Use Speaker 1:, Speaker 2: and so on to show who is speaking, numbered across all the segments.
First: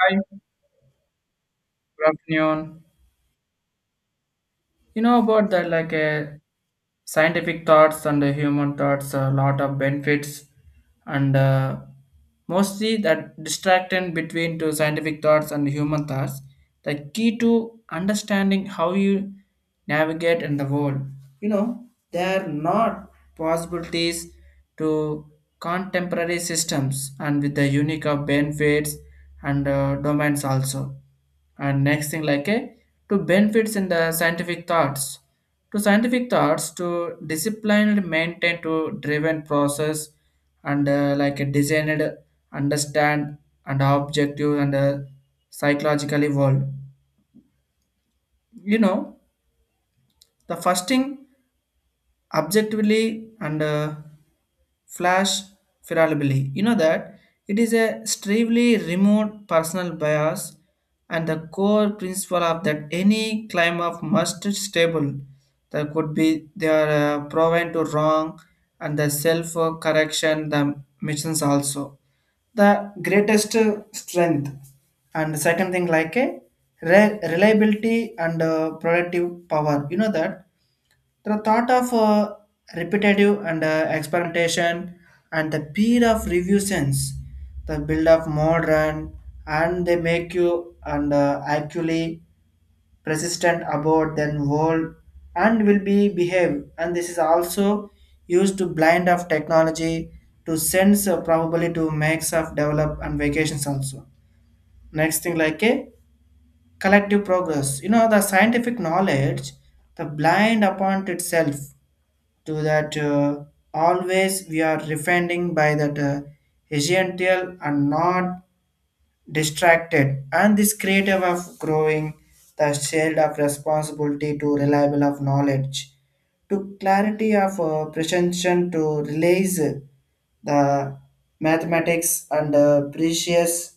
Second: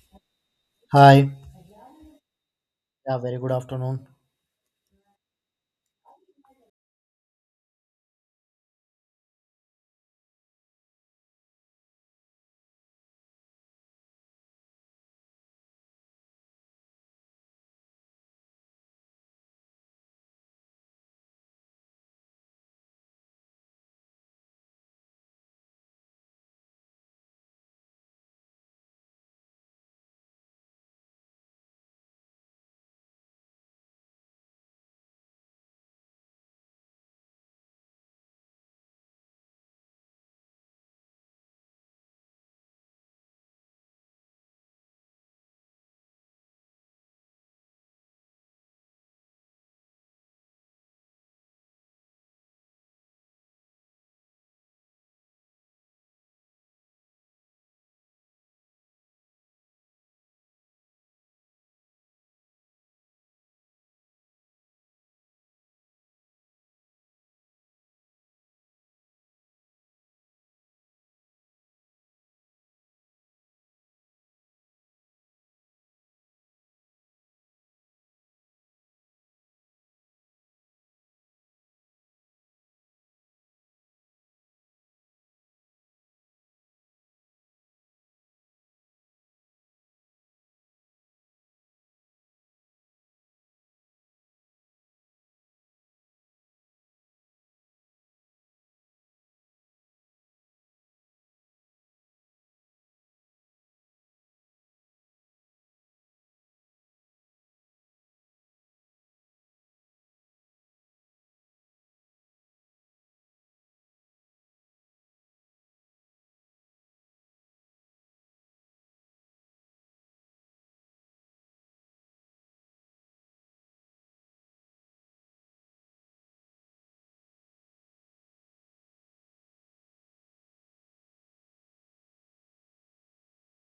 Speaker 1: Hi, good
Speaker 2: Hi.
Speaker 1: afternoon.
Speaker 2: Yeah, very good afternoon.
Speaker 1: You know about that, like scientific thoughts and human thoughts, a lot of benefits, and mostly that distraction between two scientific thoughts and human thoughts. The key to understanding how you navigate in the world. You know, there are not possibilities to contemporary systems and with the unique of benefits and domains also. And next thing like a to benefits in the scientific thoughts to disciplined maintain to driven process and like a designed understand and objective and psychologically world, you know, the first thing objectively and flash fallibility. You know that it is a strictly remote personal bias and the core principle of that any claim of must stable that could be they are proven to wrong and the self correction the missions also the greatest strength. And the second thing like a reliability and productive power, you know that the thought of repetitive and experimentation and the peer of review sense, the build of modern and they make you and actually persistent about then world and will be behave, and this is also used to blind of technology to sense probably to makes of develop and vacations also. Next thing like a collective progress, you know the scientific knowledge the blind upon itself to that always we are refining by that essential and not distracted, and this creative of growing the shield of responsibility to reliable of knowledge to clarity of pretension to release the mathematics and precious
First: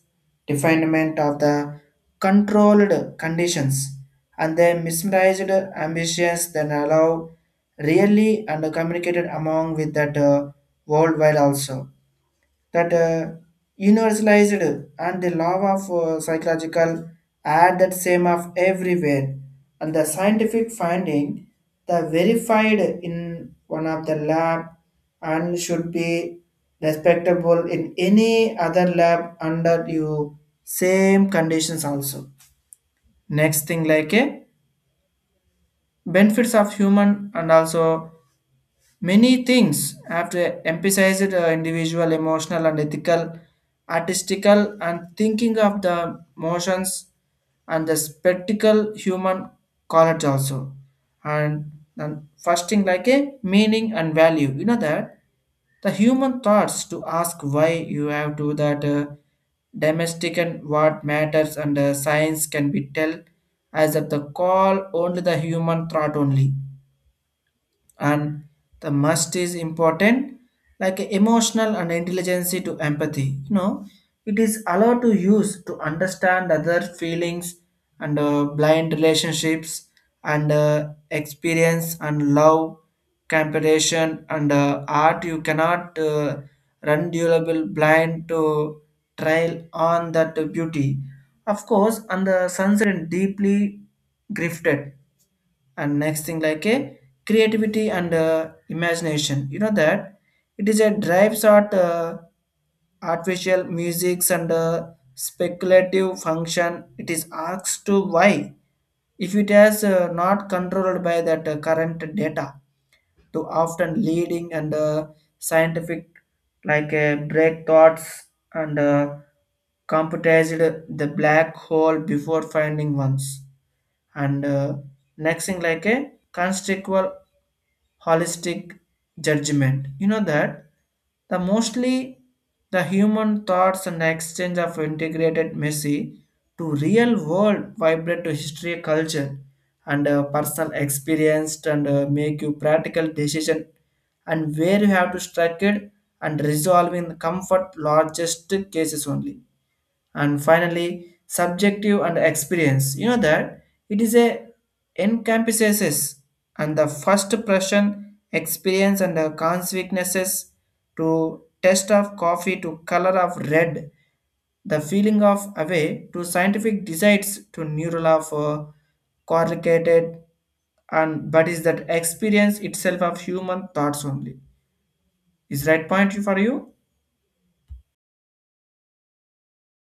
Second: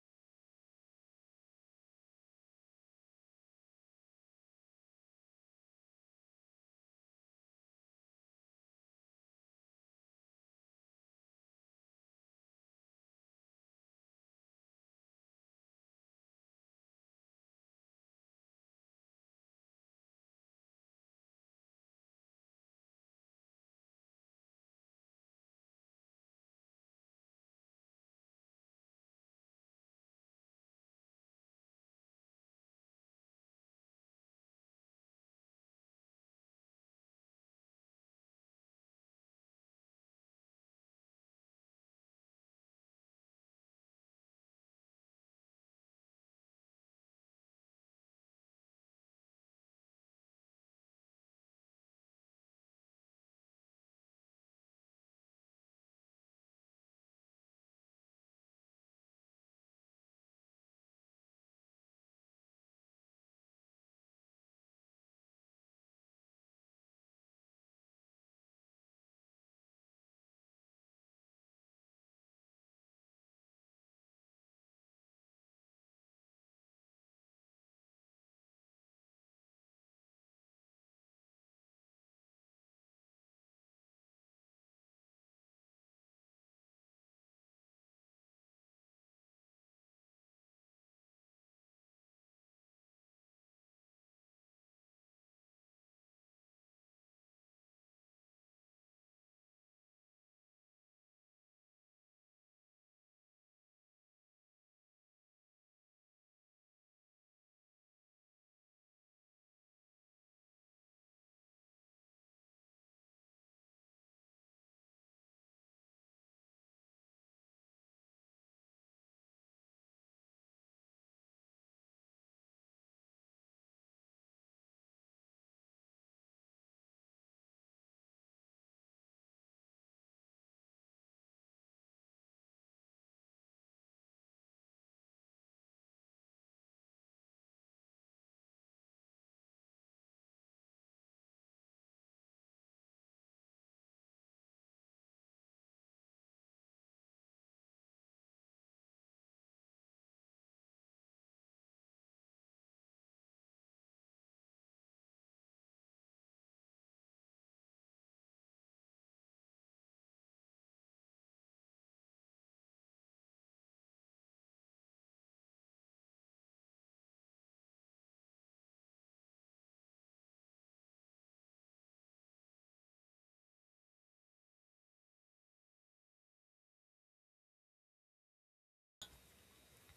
Speaker 1: definement of the controlled conditions and the mesmerized ambitions then allow really and communicated among with that worldwide also, that universalized and the law of psychological add that same of everywhere and the scientific finding the verified in one of the lab and should be respectable in any other lab under you same conditions also. Next thing like a benefits of human and also, many things have emphasized individual, emotional, and ethical, artistical, and thinking of the motions and the spectacle human college also. And, and first thing like a meaning and value. You know that the human thoughts to ask why you have to that domestic and what matters and science can be tell as at the call only the human thought only. And the must is important like emotional and intelligence to empathy, you know it is allowed to use to understand other feelings and blind relationships and experience and love, compassion and art. You cannot run durable blind to trial on that beauty of course and the sunset deeply grifted. And next thing like a creativity and imagination, you know that it is a drives art artificial musics and speculative function. It is asked to why if it is not controlled by that current data to often leading and scientific like break thoughts, and computerized the black hole before finding ones. And next thing like a conceptual holistic judgment, you know that the mostly the human thoughts and exchange of integrated messy to real world vibrate to history culture and personal experience and make you practical decision and where you have to strike it and resolve in comfort largest cases only. And finally subjective and experience, you know that it is a encompasses and the first impression experience and the consequences to taste of coffee to color of red, the feeling of away to scientific decides to neural of correlated. And but is that experience itself of human thoughts only, is right point for you.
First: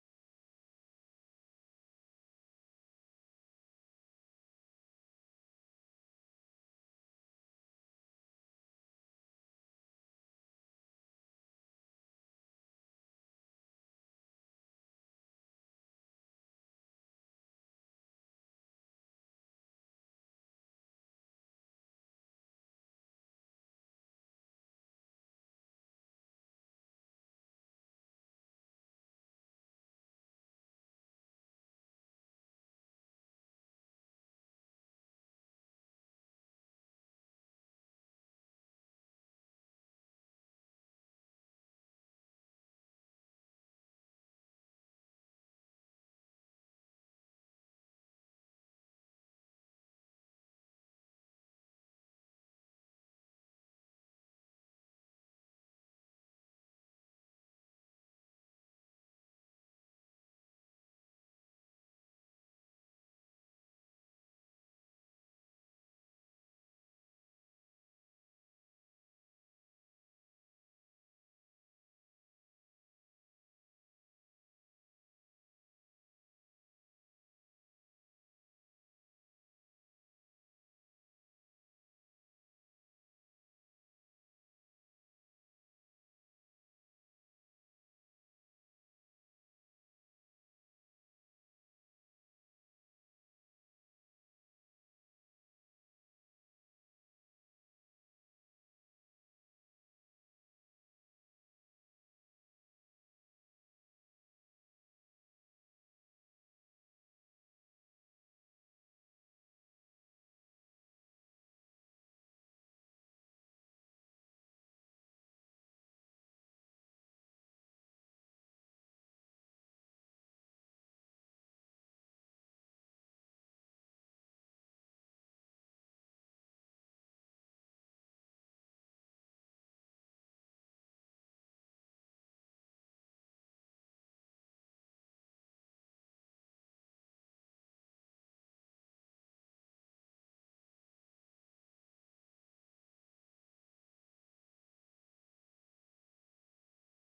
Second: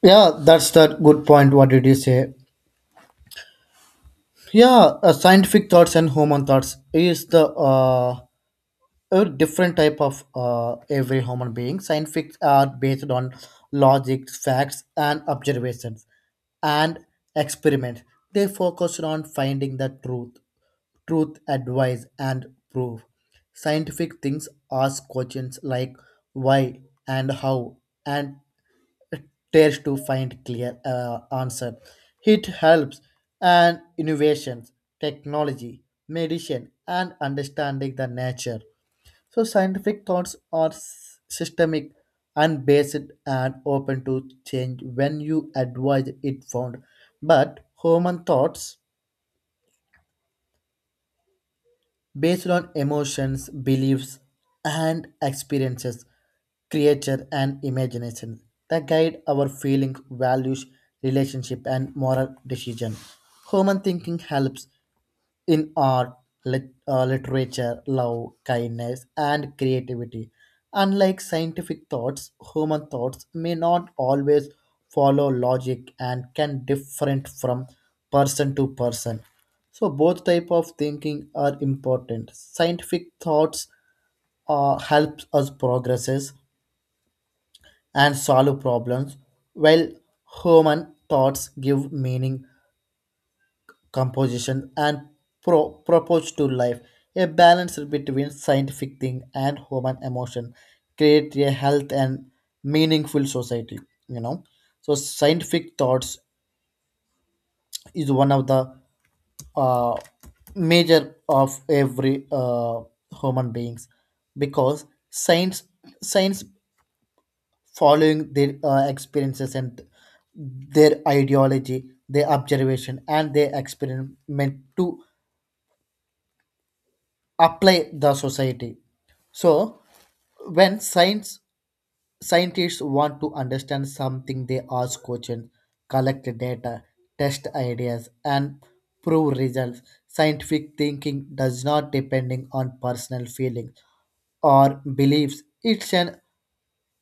Speaker 2: Yeah, that's the good point. What did you say? Yeah, scientific thoughts and human thoughts is the a different type of every human being. Scientific are based on logic, facts, and observations, and experiment. They focus on finding the truth, advice, and proof. Scientific things ask questions like why and how and dares to find clear answer. It helps and innovations, technology, medicine, and understanding the nature. So scientific thoughts are systemic and based and open to change when you advise it found. But human thoughts based on emotions, beliefs, and experiences, creature and imagination that guide our feelings, values, relationship, and moral decision. Human thinking helps in art, literature, love, kindness, and creativity. Unlike scientific thoughts, human thoughts may not always follow logic and can different from person to person. So both type of thinking are important. Scientific thoughts helps us progresses and solve problems, while human thoughts give meaning composition and approach to life. A balance between scientific thing and human emotion create a health and meaningful society. You know, so scientific thoughts is one of the uh, major of every human beings because science science following their experiences and their ideology, their observation, and their experiment to apply the society so when science scientists want to understand something, they ask questions, collect data, test ideas, and prove results. Scientific thinking does not depending on personal feelings or beliefs. It's an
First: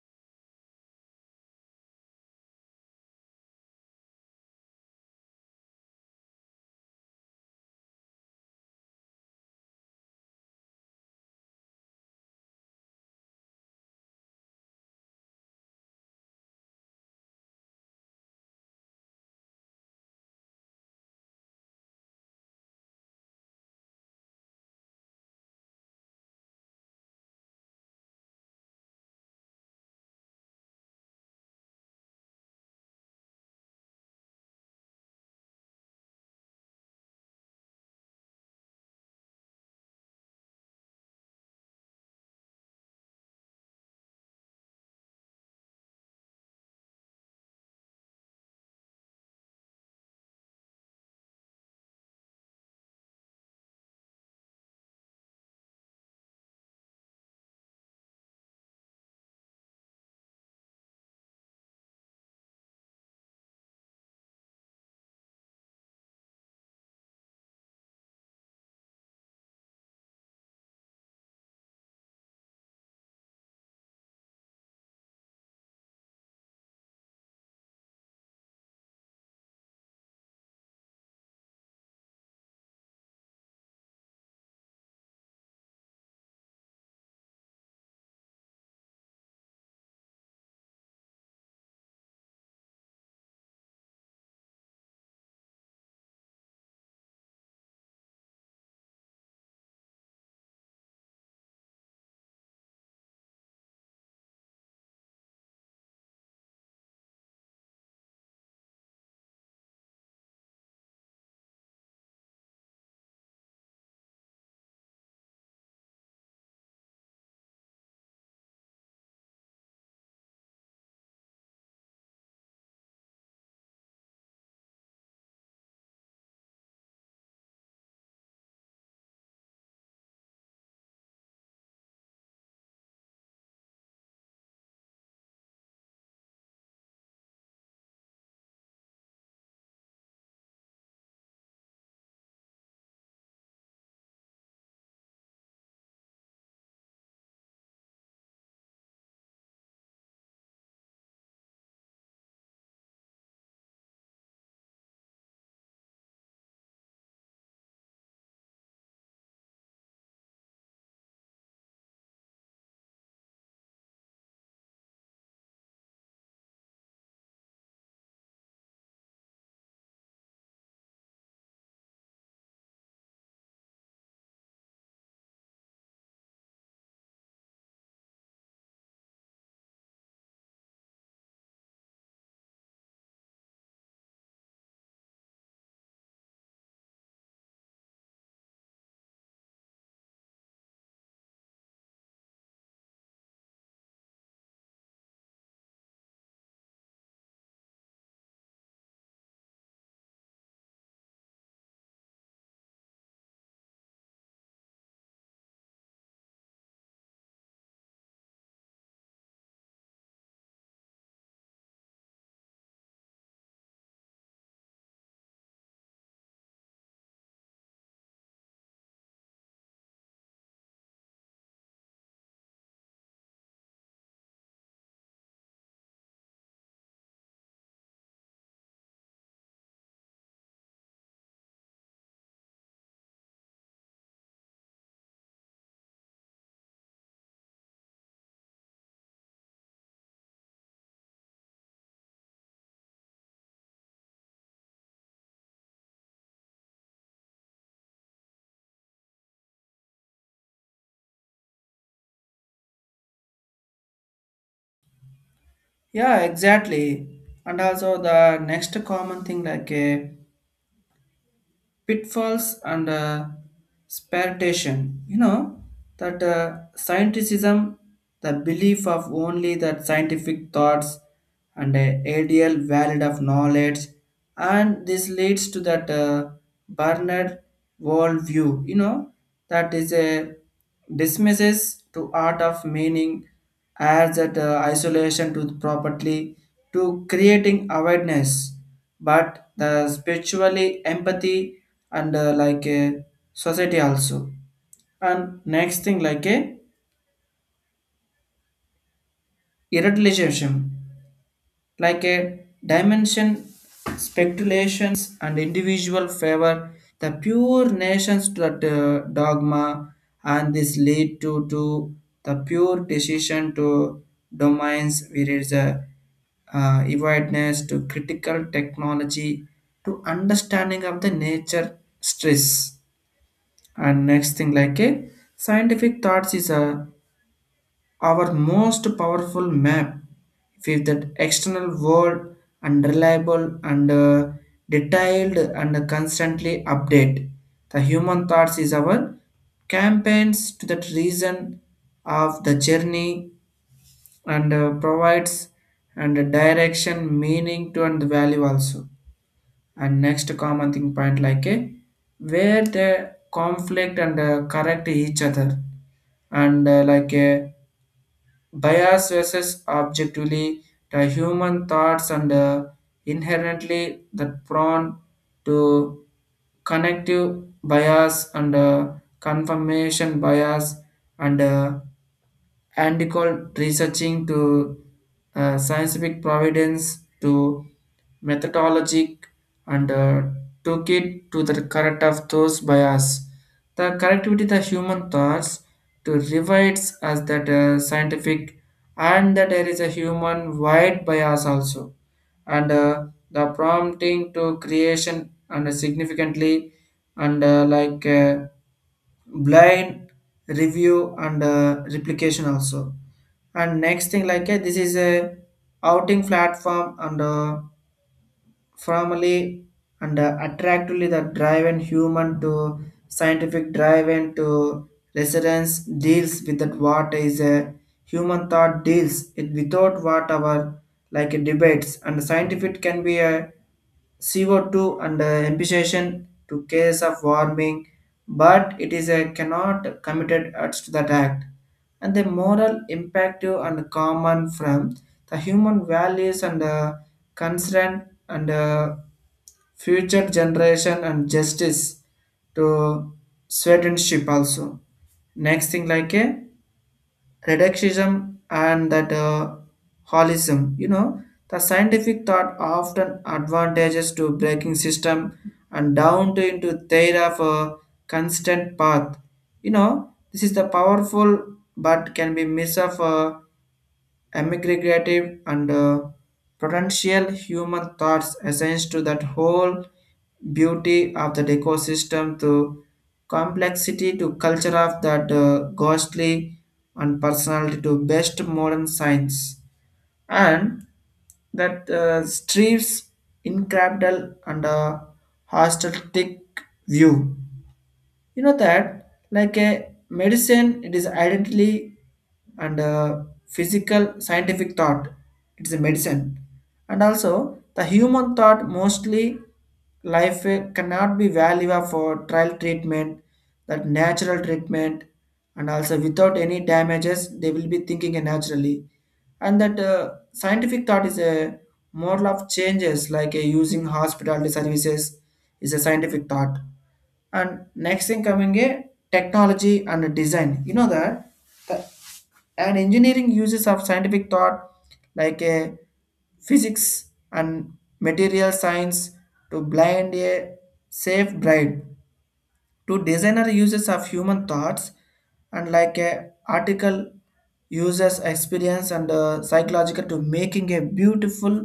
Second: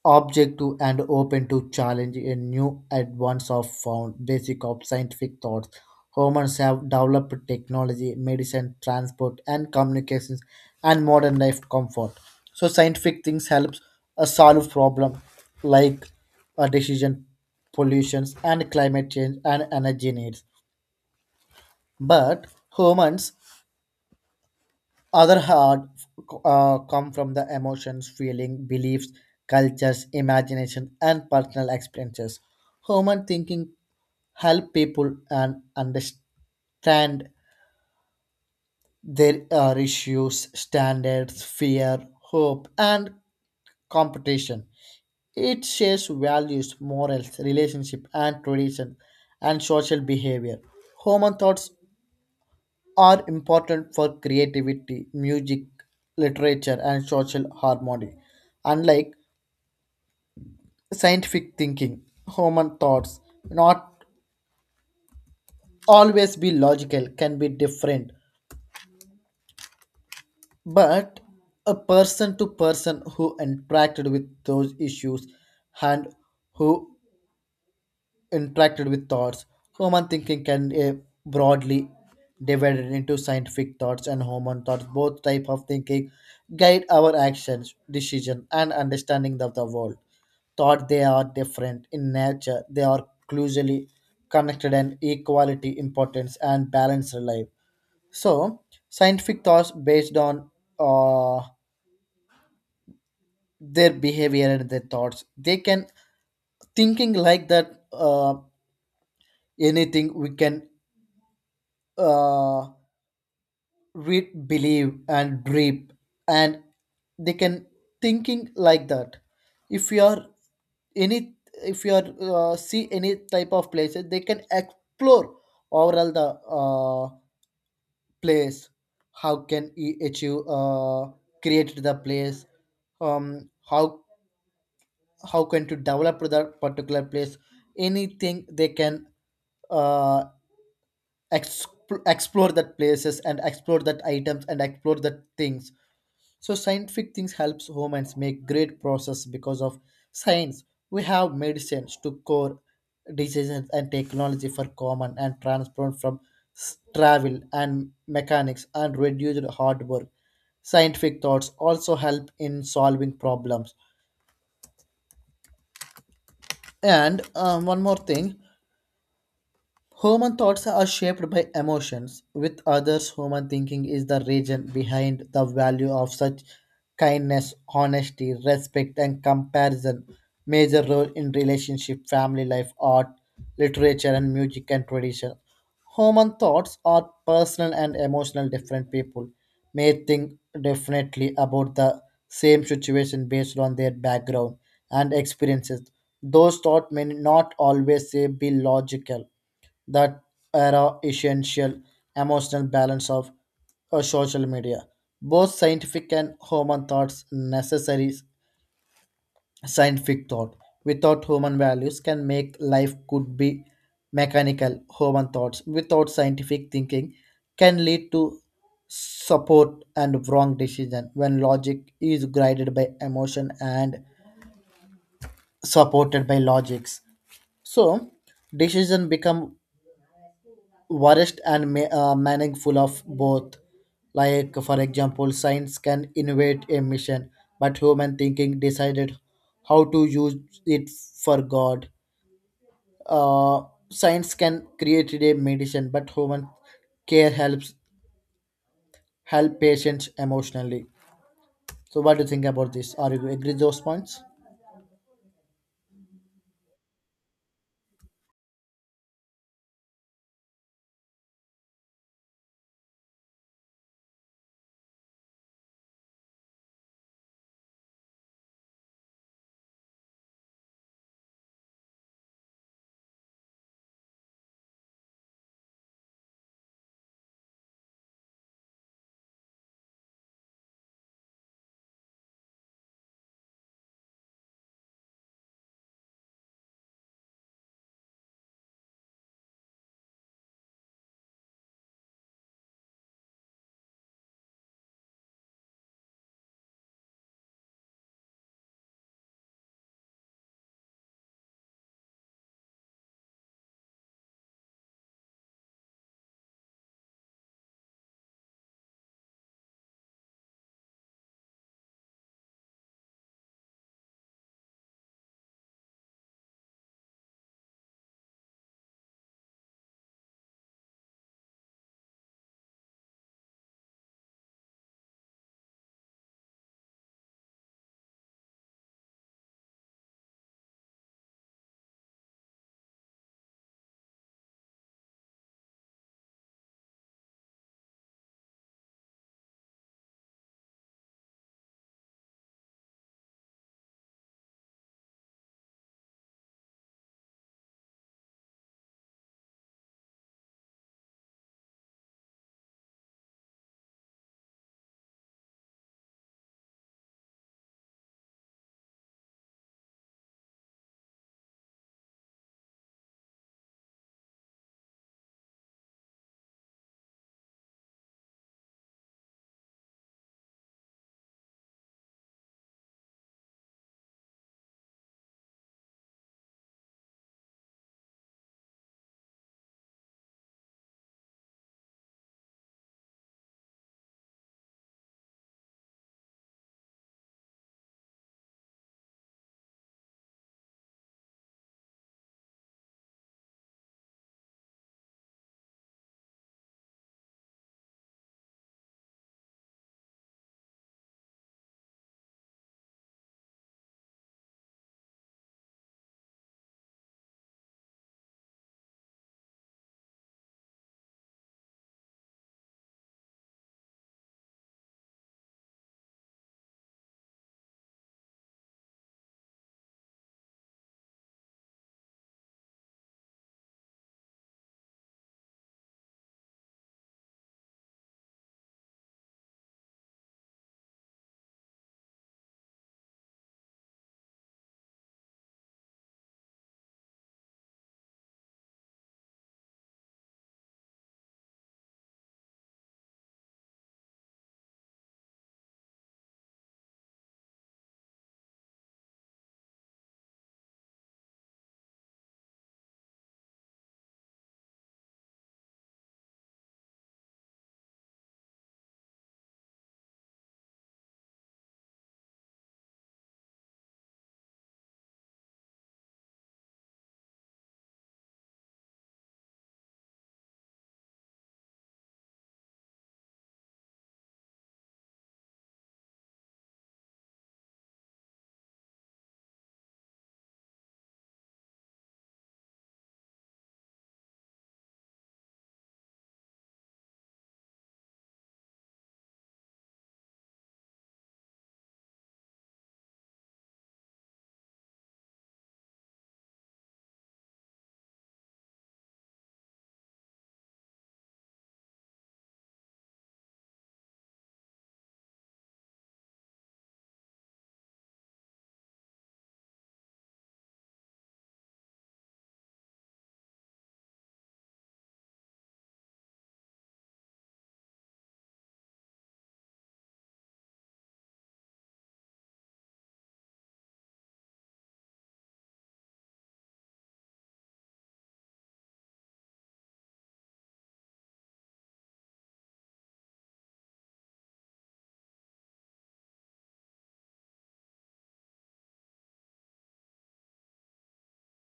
Speaker 2: objective and open to challenge a new advance of found basic of scientific thoughts. Humans have developed technology, medicine, transport, and communications, and modern life comfort. So scientific things helps solve problem like decision pollutions and climate change and energy needs, but humans other hard come from the emotions feeling beliefs cultures imagination and personal experiences. Human thinking help people and understand their issues standards fear hope and competition. It shares values, morals, relationship, and tradition, and social behavior. Human thoughts are important for creativity, music, literature, and social harmony. Unlike scientific thinking, human thoughts not always be logical, can be different, but a person to person who interacted with those issues and who interacted with thoughts. Human thinking can broadly divided into scientific thoughts and human thoughts. Both type of thinking guide our actions, decision, and understanding of the world. Thought they are different in nature. They are closely connected and equality, importance, and balance in life. So, scientific thoughts based on uh, their behavior and their thoughts. They can thinking like that anything we can uh, read, believe, and dream, and they can thinking like that. If you are any, if you are see any type of places, they can explore overall the place. How can he achieve create the place? Um, how how can to develop the particular place? Anything they can uh, exp- explore that places and explore that items and explore that things. So scientific things helps humans make great process because of science we have medicines to cure diseases and technology for common and transport from travel and mechanics and reduced hard work. Scientific thoughts also help in solving problems. And one more thing: human thoughts are shaped by emotions. With others, human thinking is the reason behind the value of such kindness, honesty, respect, and comparison. Major role in relationship, family life, art, literature, and music and tradition. Human thoughts are personal and emotional. Different people may think differently about the same situation based on their background and experiences. Those thoughts may not always be logical, that era essential emotional balance of social media. Both scientific and human thoughts necessary scientific thought. Without human values can make life could be mechanical. Human thoughts without scientific thinking can lead to support and wrong decision when logic is guided by emotion and supported by logics. So decision become worst and meaningful of both. Like, for example, science can innovate a mission, but human thinking decided how to use it for God. Uh, Science can create a medicine, but human care helps help patients emotionally. So, what do you think about this? Are you agree those points?
Speaker 1: Yeah, exactly. And also the next common thing like pitfalls and spiritation. You know that scientificism, the belief of only that scientific thoughts and a ideal valid of knowledge, and this leads to that Bernard worldview. You know that is a dismisses to art of meaning as that isolation to properly to creating awareness but the spiritually empathy and like a society also. And next thing like a irreligion, like a dimension speculations and individual favor, the pure nations to that dogma, and this lead to the pure decision to domains where is a awareness to critical technology to understanding of the nature stress. And next thing like a scientific thoughts is a our most powerful map with the external world and reliable and detailed and constantly update. The human thoughts is our campaigns to that reason of the journey and provides and a direction, meaning to and value also. And next common thing point like a where the conflict and correct each other and like a bias versus objectively, the human thoughts and inherently the prone to connective bias and confirmation bias and uh, and called researching to scientific providence to methodologic and took it to the correct of those bias. The connectivity the human thoughts to revites as that scientific, and that there is a human wide bias also, and the prompting to creation and significantly and like blind review and replication also. And next thing like this is a outing platform and formally and attractively the drive and human to scientific drive and to residence deals with that what is a human thought deals it without what our like debates, and scientific can be a CO2 and imputation to case of warming, but it is a cannot committed as to that act. And the moral imperative and common from the human values and concern and future generation and justice to citizenship also. Next thing like a reductionism and that holism. You know, the scientific thought often advantages to breaking system and down to into theory of a constant path. You know, this is the powerful but can be miss of. Immigrative and potential human thoughts essence to that whole beauty of that ecosystem to complexity to culture of that ghostly and personality to best modern science, and that strives incredible and holistic view, you know that like a medicine it is identity and physical scientific thought, it's a medicine. And also the human thought mostly life eh, cannot be valuable for trial treatment, that natural treatment, and also without any damages they will be thinking eh, naturally. And that scientific thought is a model of changes like eh, using hospitality services is a scientific thought. And next thing coming a technology and design, you know that the, an engineering uses of scientific thought like a physics and material science to blind a safe bride to designer uses of human thoughts and like a article uses experience and psychological to making a beautiful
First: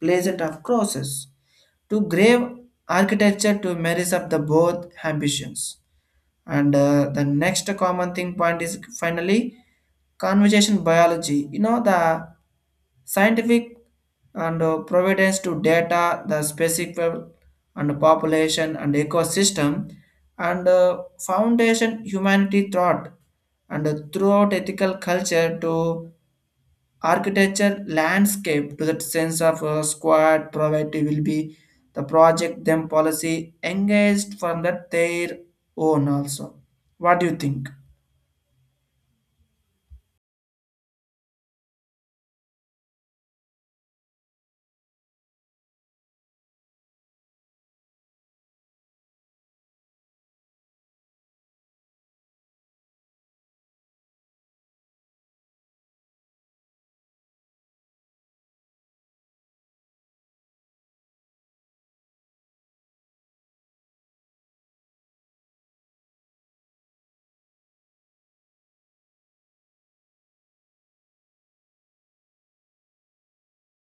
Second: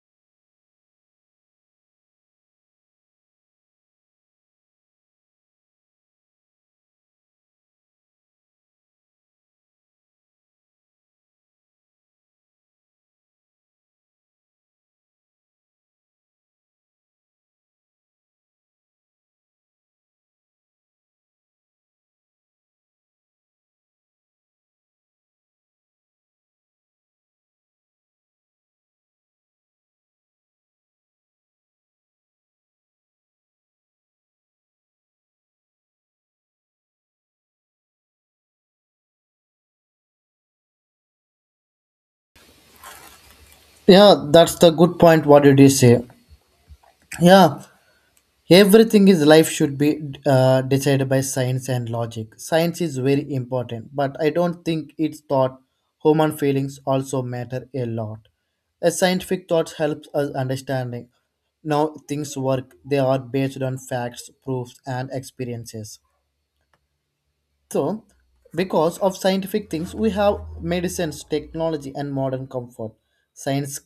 Speaker 1: pleasant of crosses to grave architecture to marries up the both ambitions. And the next common thing point is finally conversation biology, you know the scientific and providence to data the specific and population and ecosystem and foundation humanity thought and throughout ethical culture to architecture landscape to that sense of squad property will be the project them policy engaged from that their own also. What do you think?
Speaker 2: Yeah, that's the good point. What did you say? Yeah, everything is life should be decided by science and logic. Science is very important, but I don't think its thought human feelings also matter a lot. A scientific thought helps us understanding now things work. They are based on facts, proofs, and experiences. So, because of scientific things, we have medicines, technology, and modern comfort. Science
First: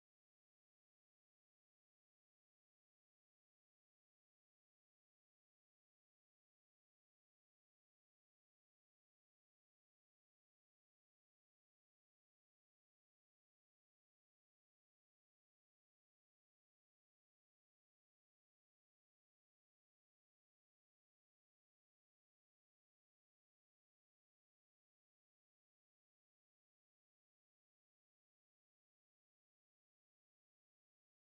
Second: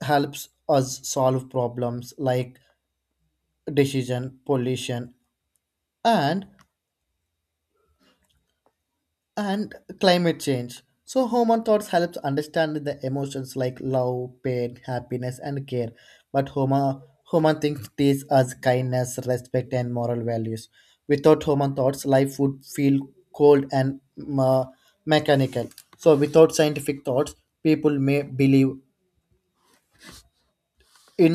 Speaker 2: helps us solve problems like decision, pollution, and and climate change. So human thoughts helps understand the emotions like love, pain, happiness, and care. But human things teach us kindness, respect, and moral values. Without human thoughts, life would feel cold and mechanical. So without scientific thoughts, people may believe in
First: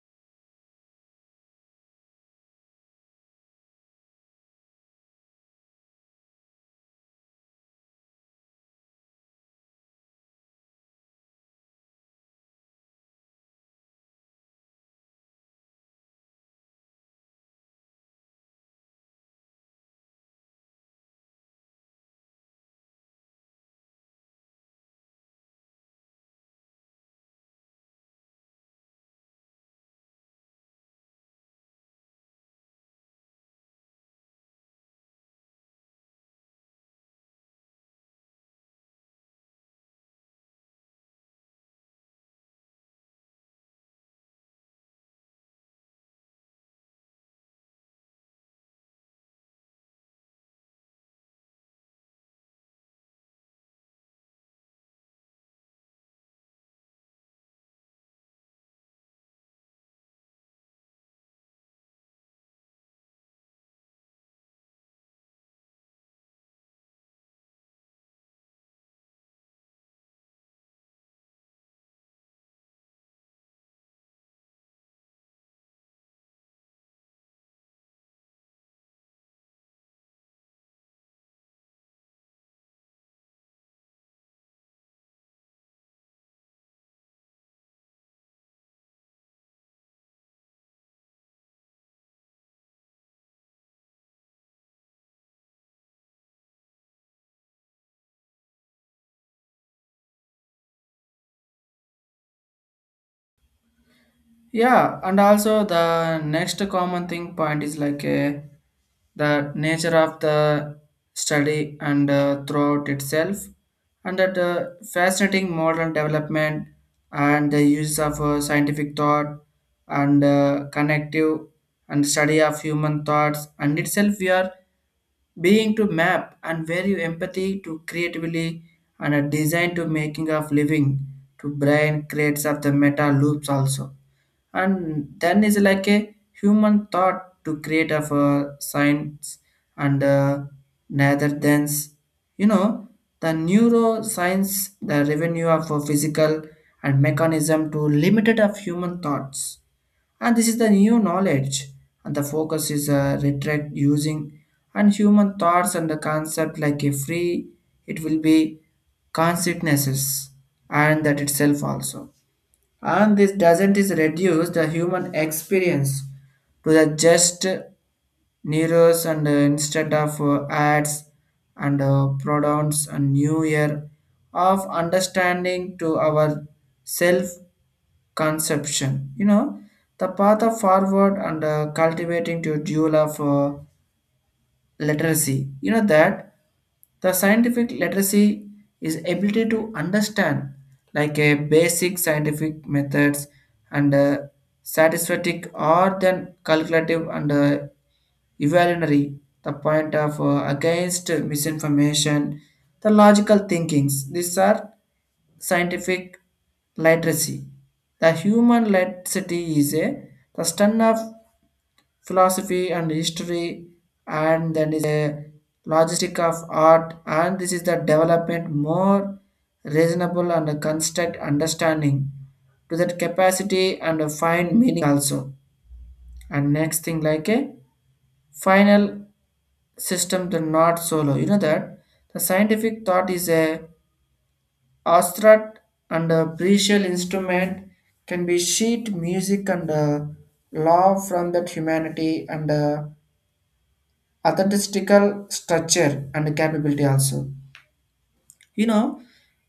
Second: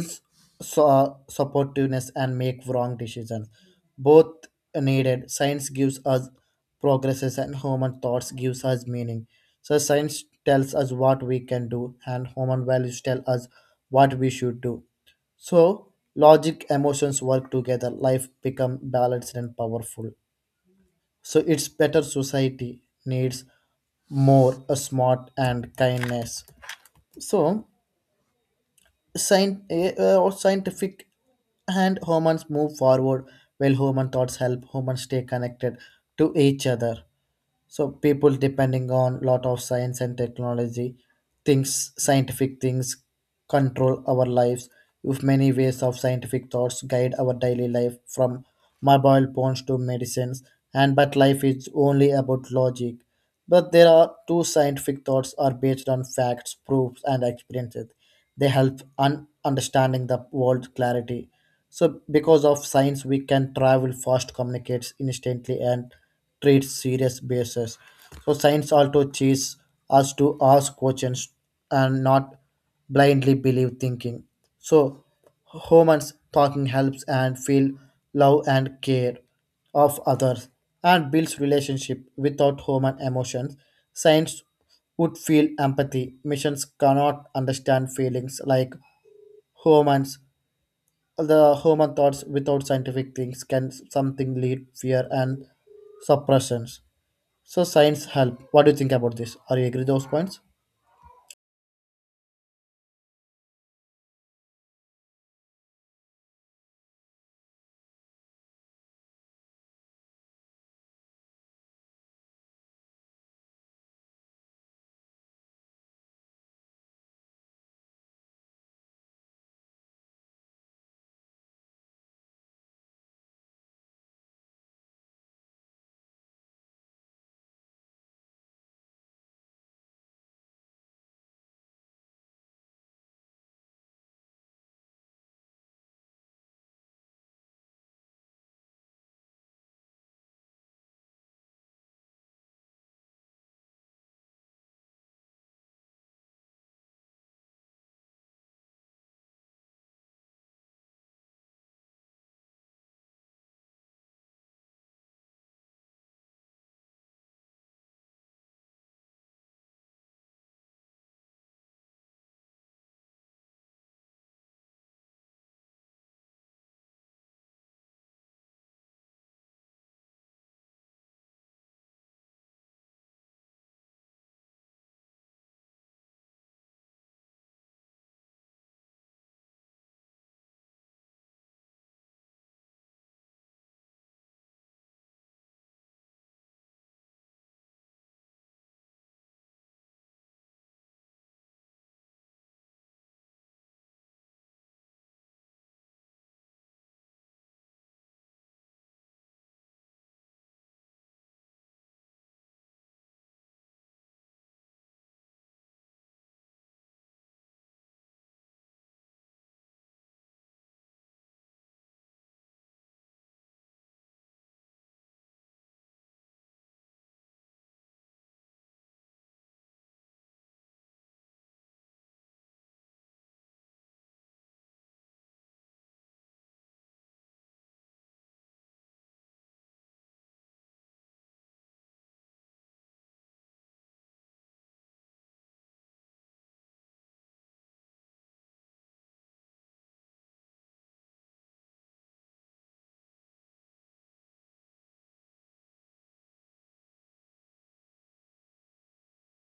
Speaker 2: supportiveness and make wrong decisions. Both needed. Science gives us progresses and human thoughts gives us meaning. So science tells us what we can do and human values tell us what we should do. So logic, emotions work together. Life become balanced and powerful. So it's better society needs more a smart and kindness. So or scientific and humans move forward while human thoughts help humans stay connected to each other. So people depending on lot of science and technology things scientific things control our lives with many ways of scientific thoughts guide our daily life from mobile phones to medicines, and but life is only about logic, but there are two scientific thoughts are based on facts proofs and experiences. They help understanding the world clarity. So because of science we can travel fast communicates instantly and treat serious bases. So science also teaches us to ask questions and not blindly believe thinking. So humans talking helps and feel love and care of others and builds relationship. Without human emotions science would feel empathy. Machines cannot understand feelings like humans. The human thoughts without scientific things can something lead fear and suppressions. So science help. What do you think about this? Are you agree those points?
Speaker 1: Yeah, and also the next common thing point is like a the nature of the study and throughout itself, and that fascinating modern development and the use of scientific thought and connective and study of human thoughts, and itself we are being to map and value empathy to creatively and a design to making of living to brain creates of the meta loops also. And then is like a human thought to create of a science and neither than, you know, the neuroscience the revenue of a physical and mechanism to limited of human thoughts, and this is the new knowledge and the focus is retract using and human thoughts and the concept like a free, it will be consequences and that itself also. And this doesn't is reduce the human experience to the just neurons and instead of ads and pronouns and new year of understanding to our self conception, you know, the path of forward and cultivating to dual of literacy. You know that the scientific literacy is ability to understand like a basic scientific methods and satisfactory or then calculative and evolutionary the point of against misinformation, the logical thinkings, these are scientific literacy. The human literacy is a the study of philosophy and history, and then is a logistic of art, and this is the development more reasonable and construct understanding to that capacity and find meaning also. And next thing like a final system the not solo, you know that the scientific thought is a astrat and a precious instrument, can be sheet music and law from that humanity and authentical structure and capability also. You know,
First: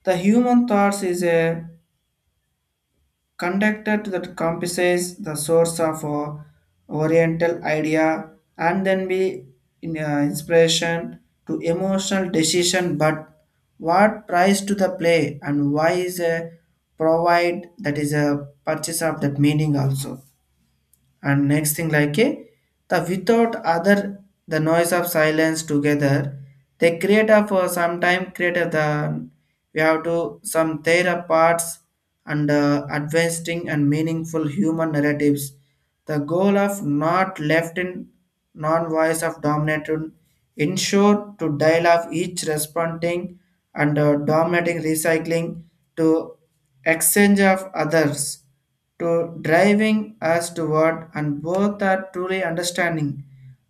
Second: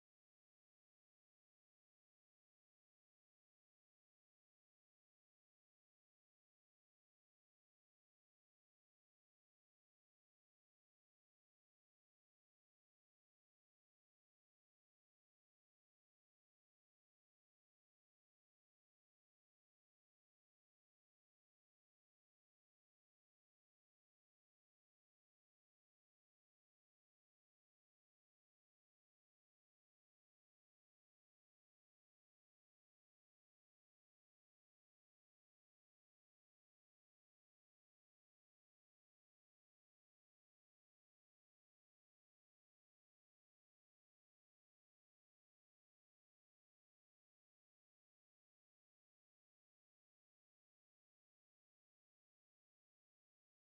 Speaker 1: the human thoughts is a conductor that comprises the source of oriental idea and then be inspiration to emotional decision, but what price to the play and why is a provide that is a purchase of that meaning also. And next thing like a the without other the noise of silence together, they create a for some time create a the we have to some their parts and advancing and meaningful human narratives, the goal of not left in non-voice of dominating ensure to dial of each responding and dominating recycling to exchange of others to driving us toward and both are truly understanding,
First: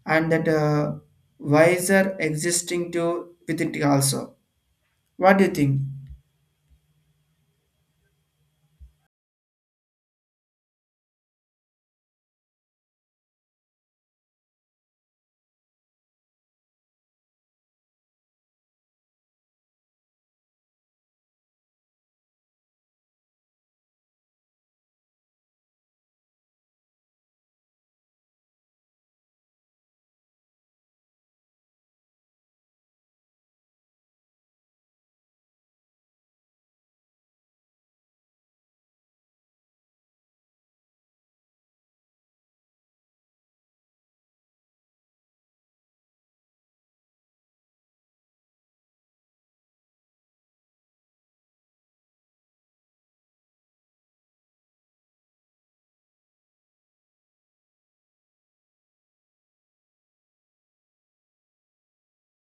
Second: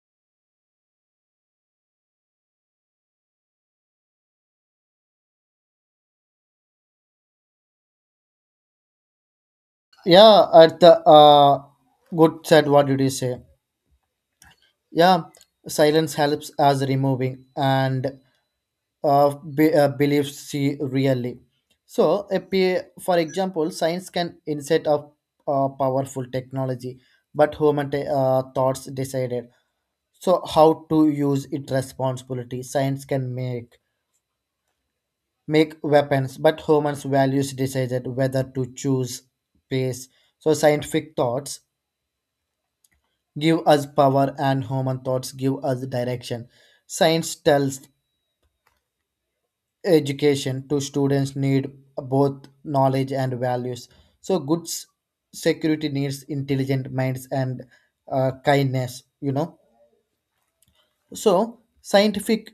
Speaker 1: and that wiser existing to with it also. What do you think?
Speaker 2: Yeah, at the good said. What did you say? Yeah, silence helps as removing and of beliefs see really. So, a for example, science can insight of powerful technology, but human thoughts decided. So, how to use it responsibility? Science can make weapons, but humans values decided whether to choose peace. So, scientific thoughts give us power, and human thoughts give us direction. Science tells education to students need both knowledge and values, so goods security needs intelligent minds and kindness, you know. So scientific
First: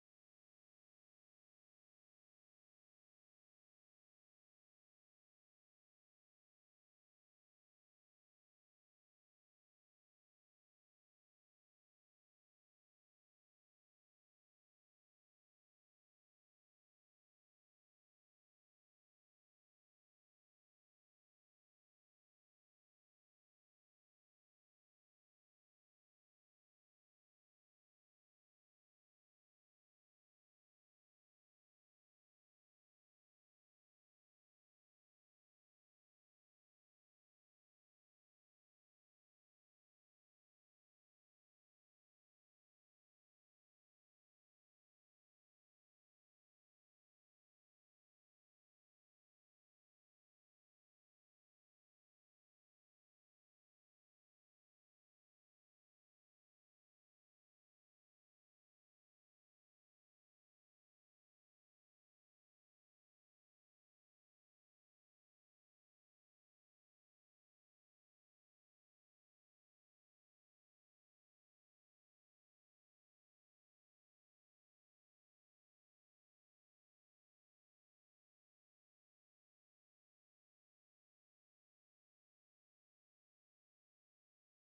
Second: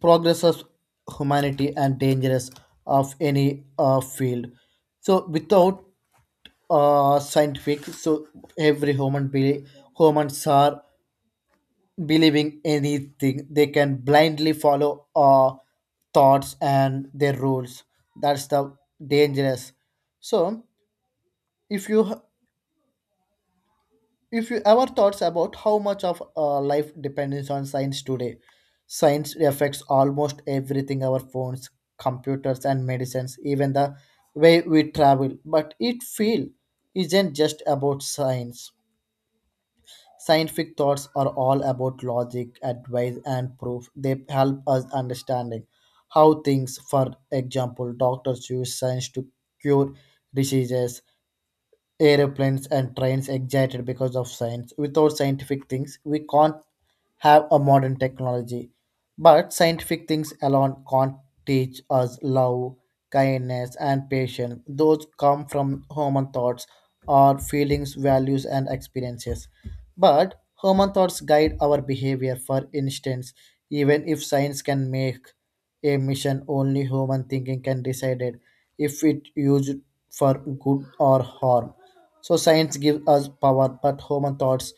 Speaker 2: progress of humanity and dangerous of any field. So without scientific, so every human be humans are believing anything. They can blindly follow thoughts and their rules. That's the dangerous. So if you h- if you ever thoughts about how much of life depends on science today, science affects almost everything: our phones, computers, and medicines, even the way we travel. But it feel isn't just about science. Scientific thoughts are all about logic, advice, and proof. They help us understanding how things, for example, doctors use science to cure diseases, aeroplanes and trains excited because of science. Without scientific things, we can't have a modern technology. But scientific things alone can't teach us love, kindness, and patience. Those come from human thoughts, our feelings, values, and experiences. But human thoughts guide our behavior. For instance, even if science can make a mission, only human thinking can decide it if it used for good or harm. So science gives us power, but human thoughts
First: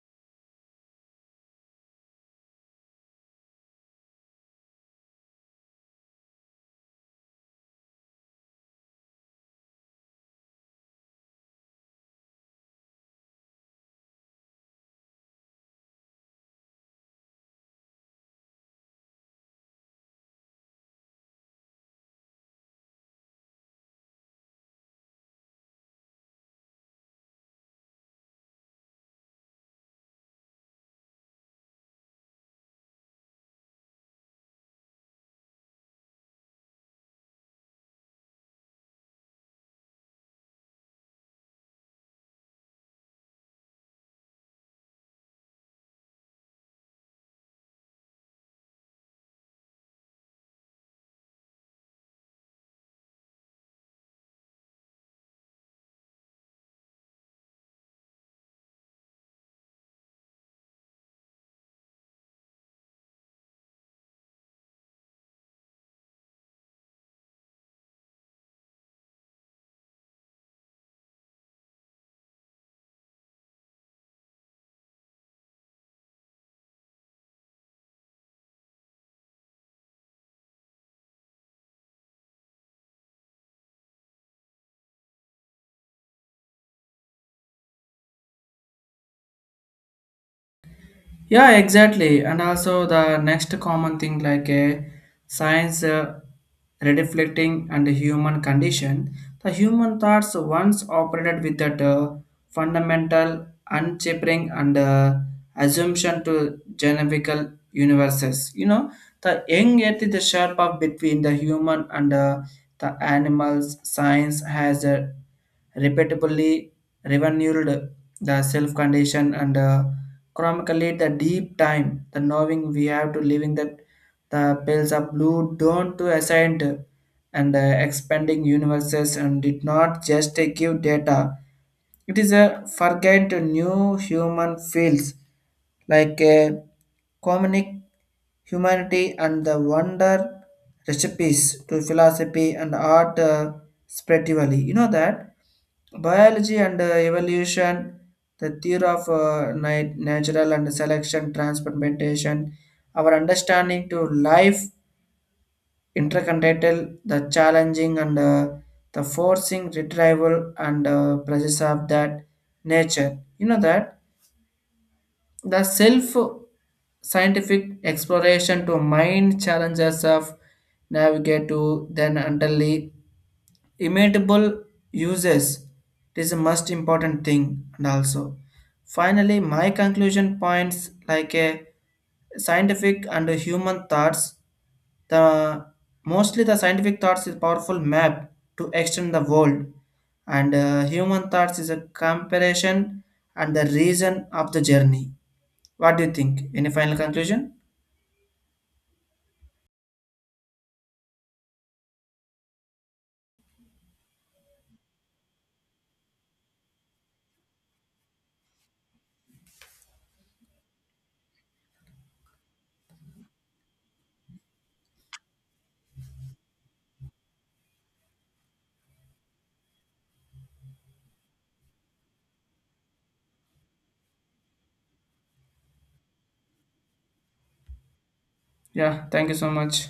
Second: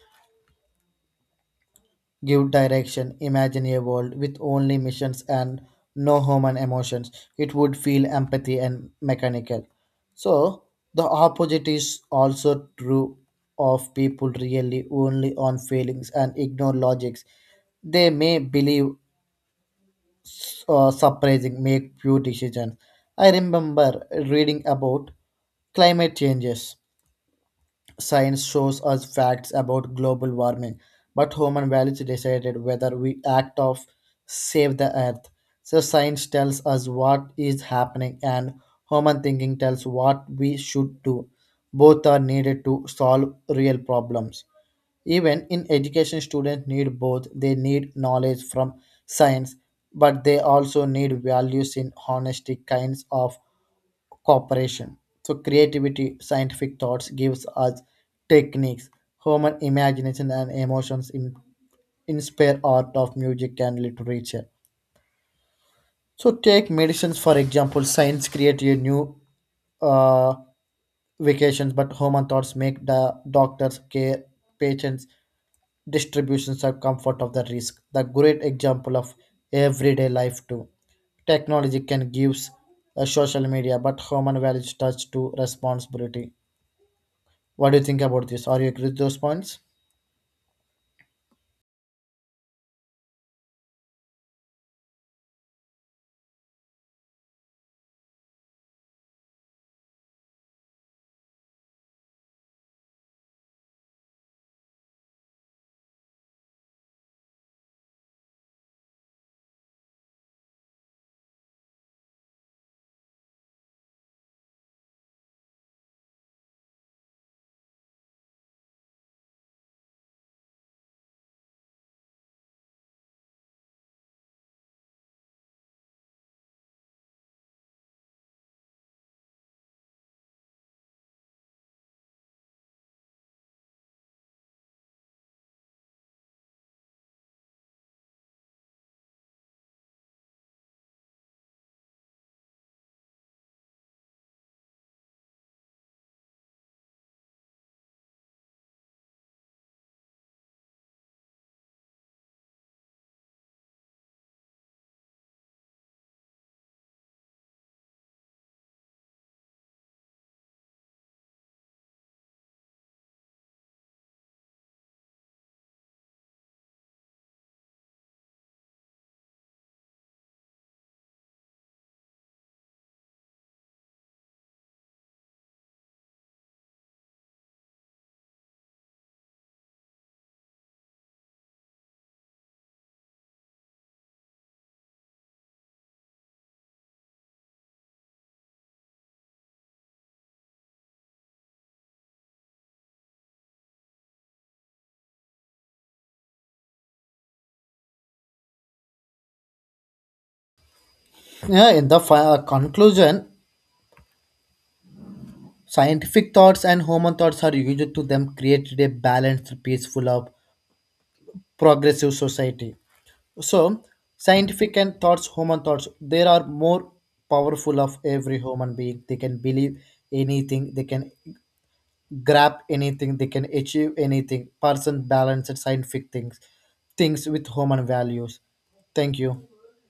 Speaker 2: give direction. Imagine a world with only missions and no human emotions. It would feel empathy and mechanical. So the opposite is also true of people really only on feelings and ignore logics. They may believe surprising, make few decisions. I remember reading about climate changes. Science shows us facts about global warming, but human values decided whether we act of save the earth. So science tells us what is happening and human thinking tells what we should do. Both are needed to solve real problems. Even in education, students need both. They need knowledge from science, but they also need values in honesty, kinds of cooperation. So creativity, scientific thoughts gives us techniques, human imagination and emotions inspire art of music and literature. So take medicines for example. Science create a new uh, vacations, but human thoughts make the doctors care patients distributions of comfort of the risk. The great example of everyday life too. Technology can give social media, but human values touch to responsibility. What do you think about this? Are you agree with those points?
Speaker 1: Yeah, exactly. And also the next common thing like a science reflecting and the human condition. The human thoughts once operated with that fundamental unchipping and assumption to generical universes. You know, the young yet is the sharp up between the human and the animals, science has a repeatedly renewed the self-condition and chronically the deep time, the knowing we have to living that the pales of blue don't to ascend and expanding universes, and did not just give data, it is a forget new human feels like a comic humanity and the wonder recipes to philosophy and art spiritually. You know that biology and evolution, the theory of natural and selection, transplantation, our understanding to life intercontinental, the challenging and the forcing retrieval and process of that nature. You know that the self scientific exploration to mind challenges of navigate to then utterly imitable uses, it is a most important thing. And also finally my conclusion points like a scientific and human thoughts, the mostly the scientific thoughts is powerful map to extend the world, and human thoughts is a comparison and the reason of the journey. What do you think? Any final conclusion?
Speaker 2: Yeah, in the conclusion, scientific thoughts and human thoughts are used to them create a balanced, peaceful, of progressive society. So, scientific and thoughts, human thoughts, they are more powerful of every human being. They can believe anything, they can grab anything, they can achieve anything. Person balanced scientific things, things with human values.
Speaker 1: Yeah,
Speaker 2: Thank
Speaker 1: thank you
Speaker 2: you.
Speaker 1: so much.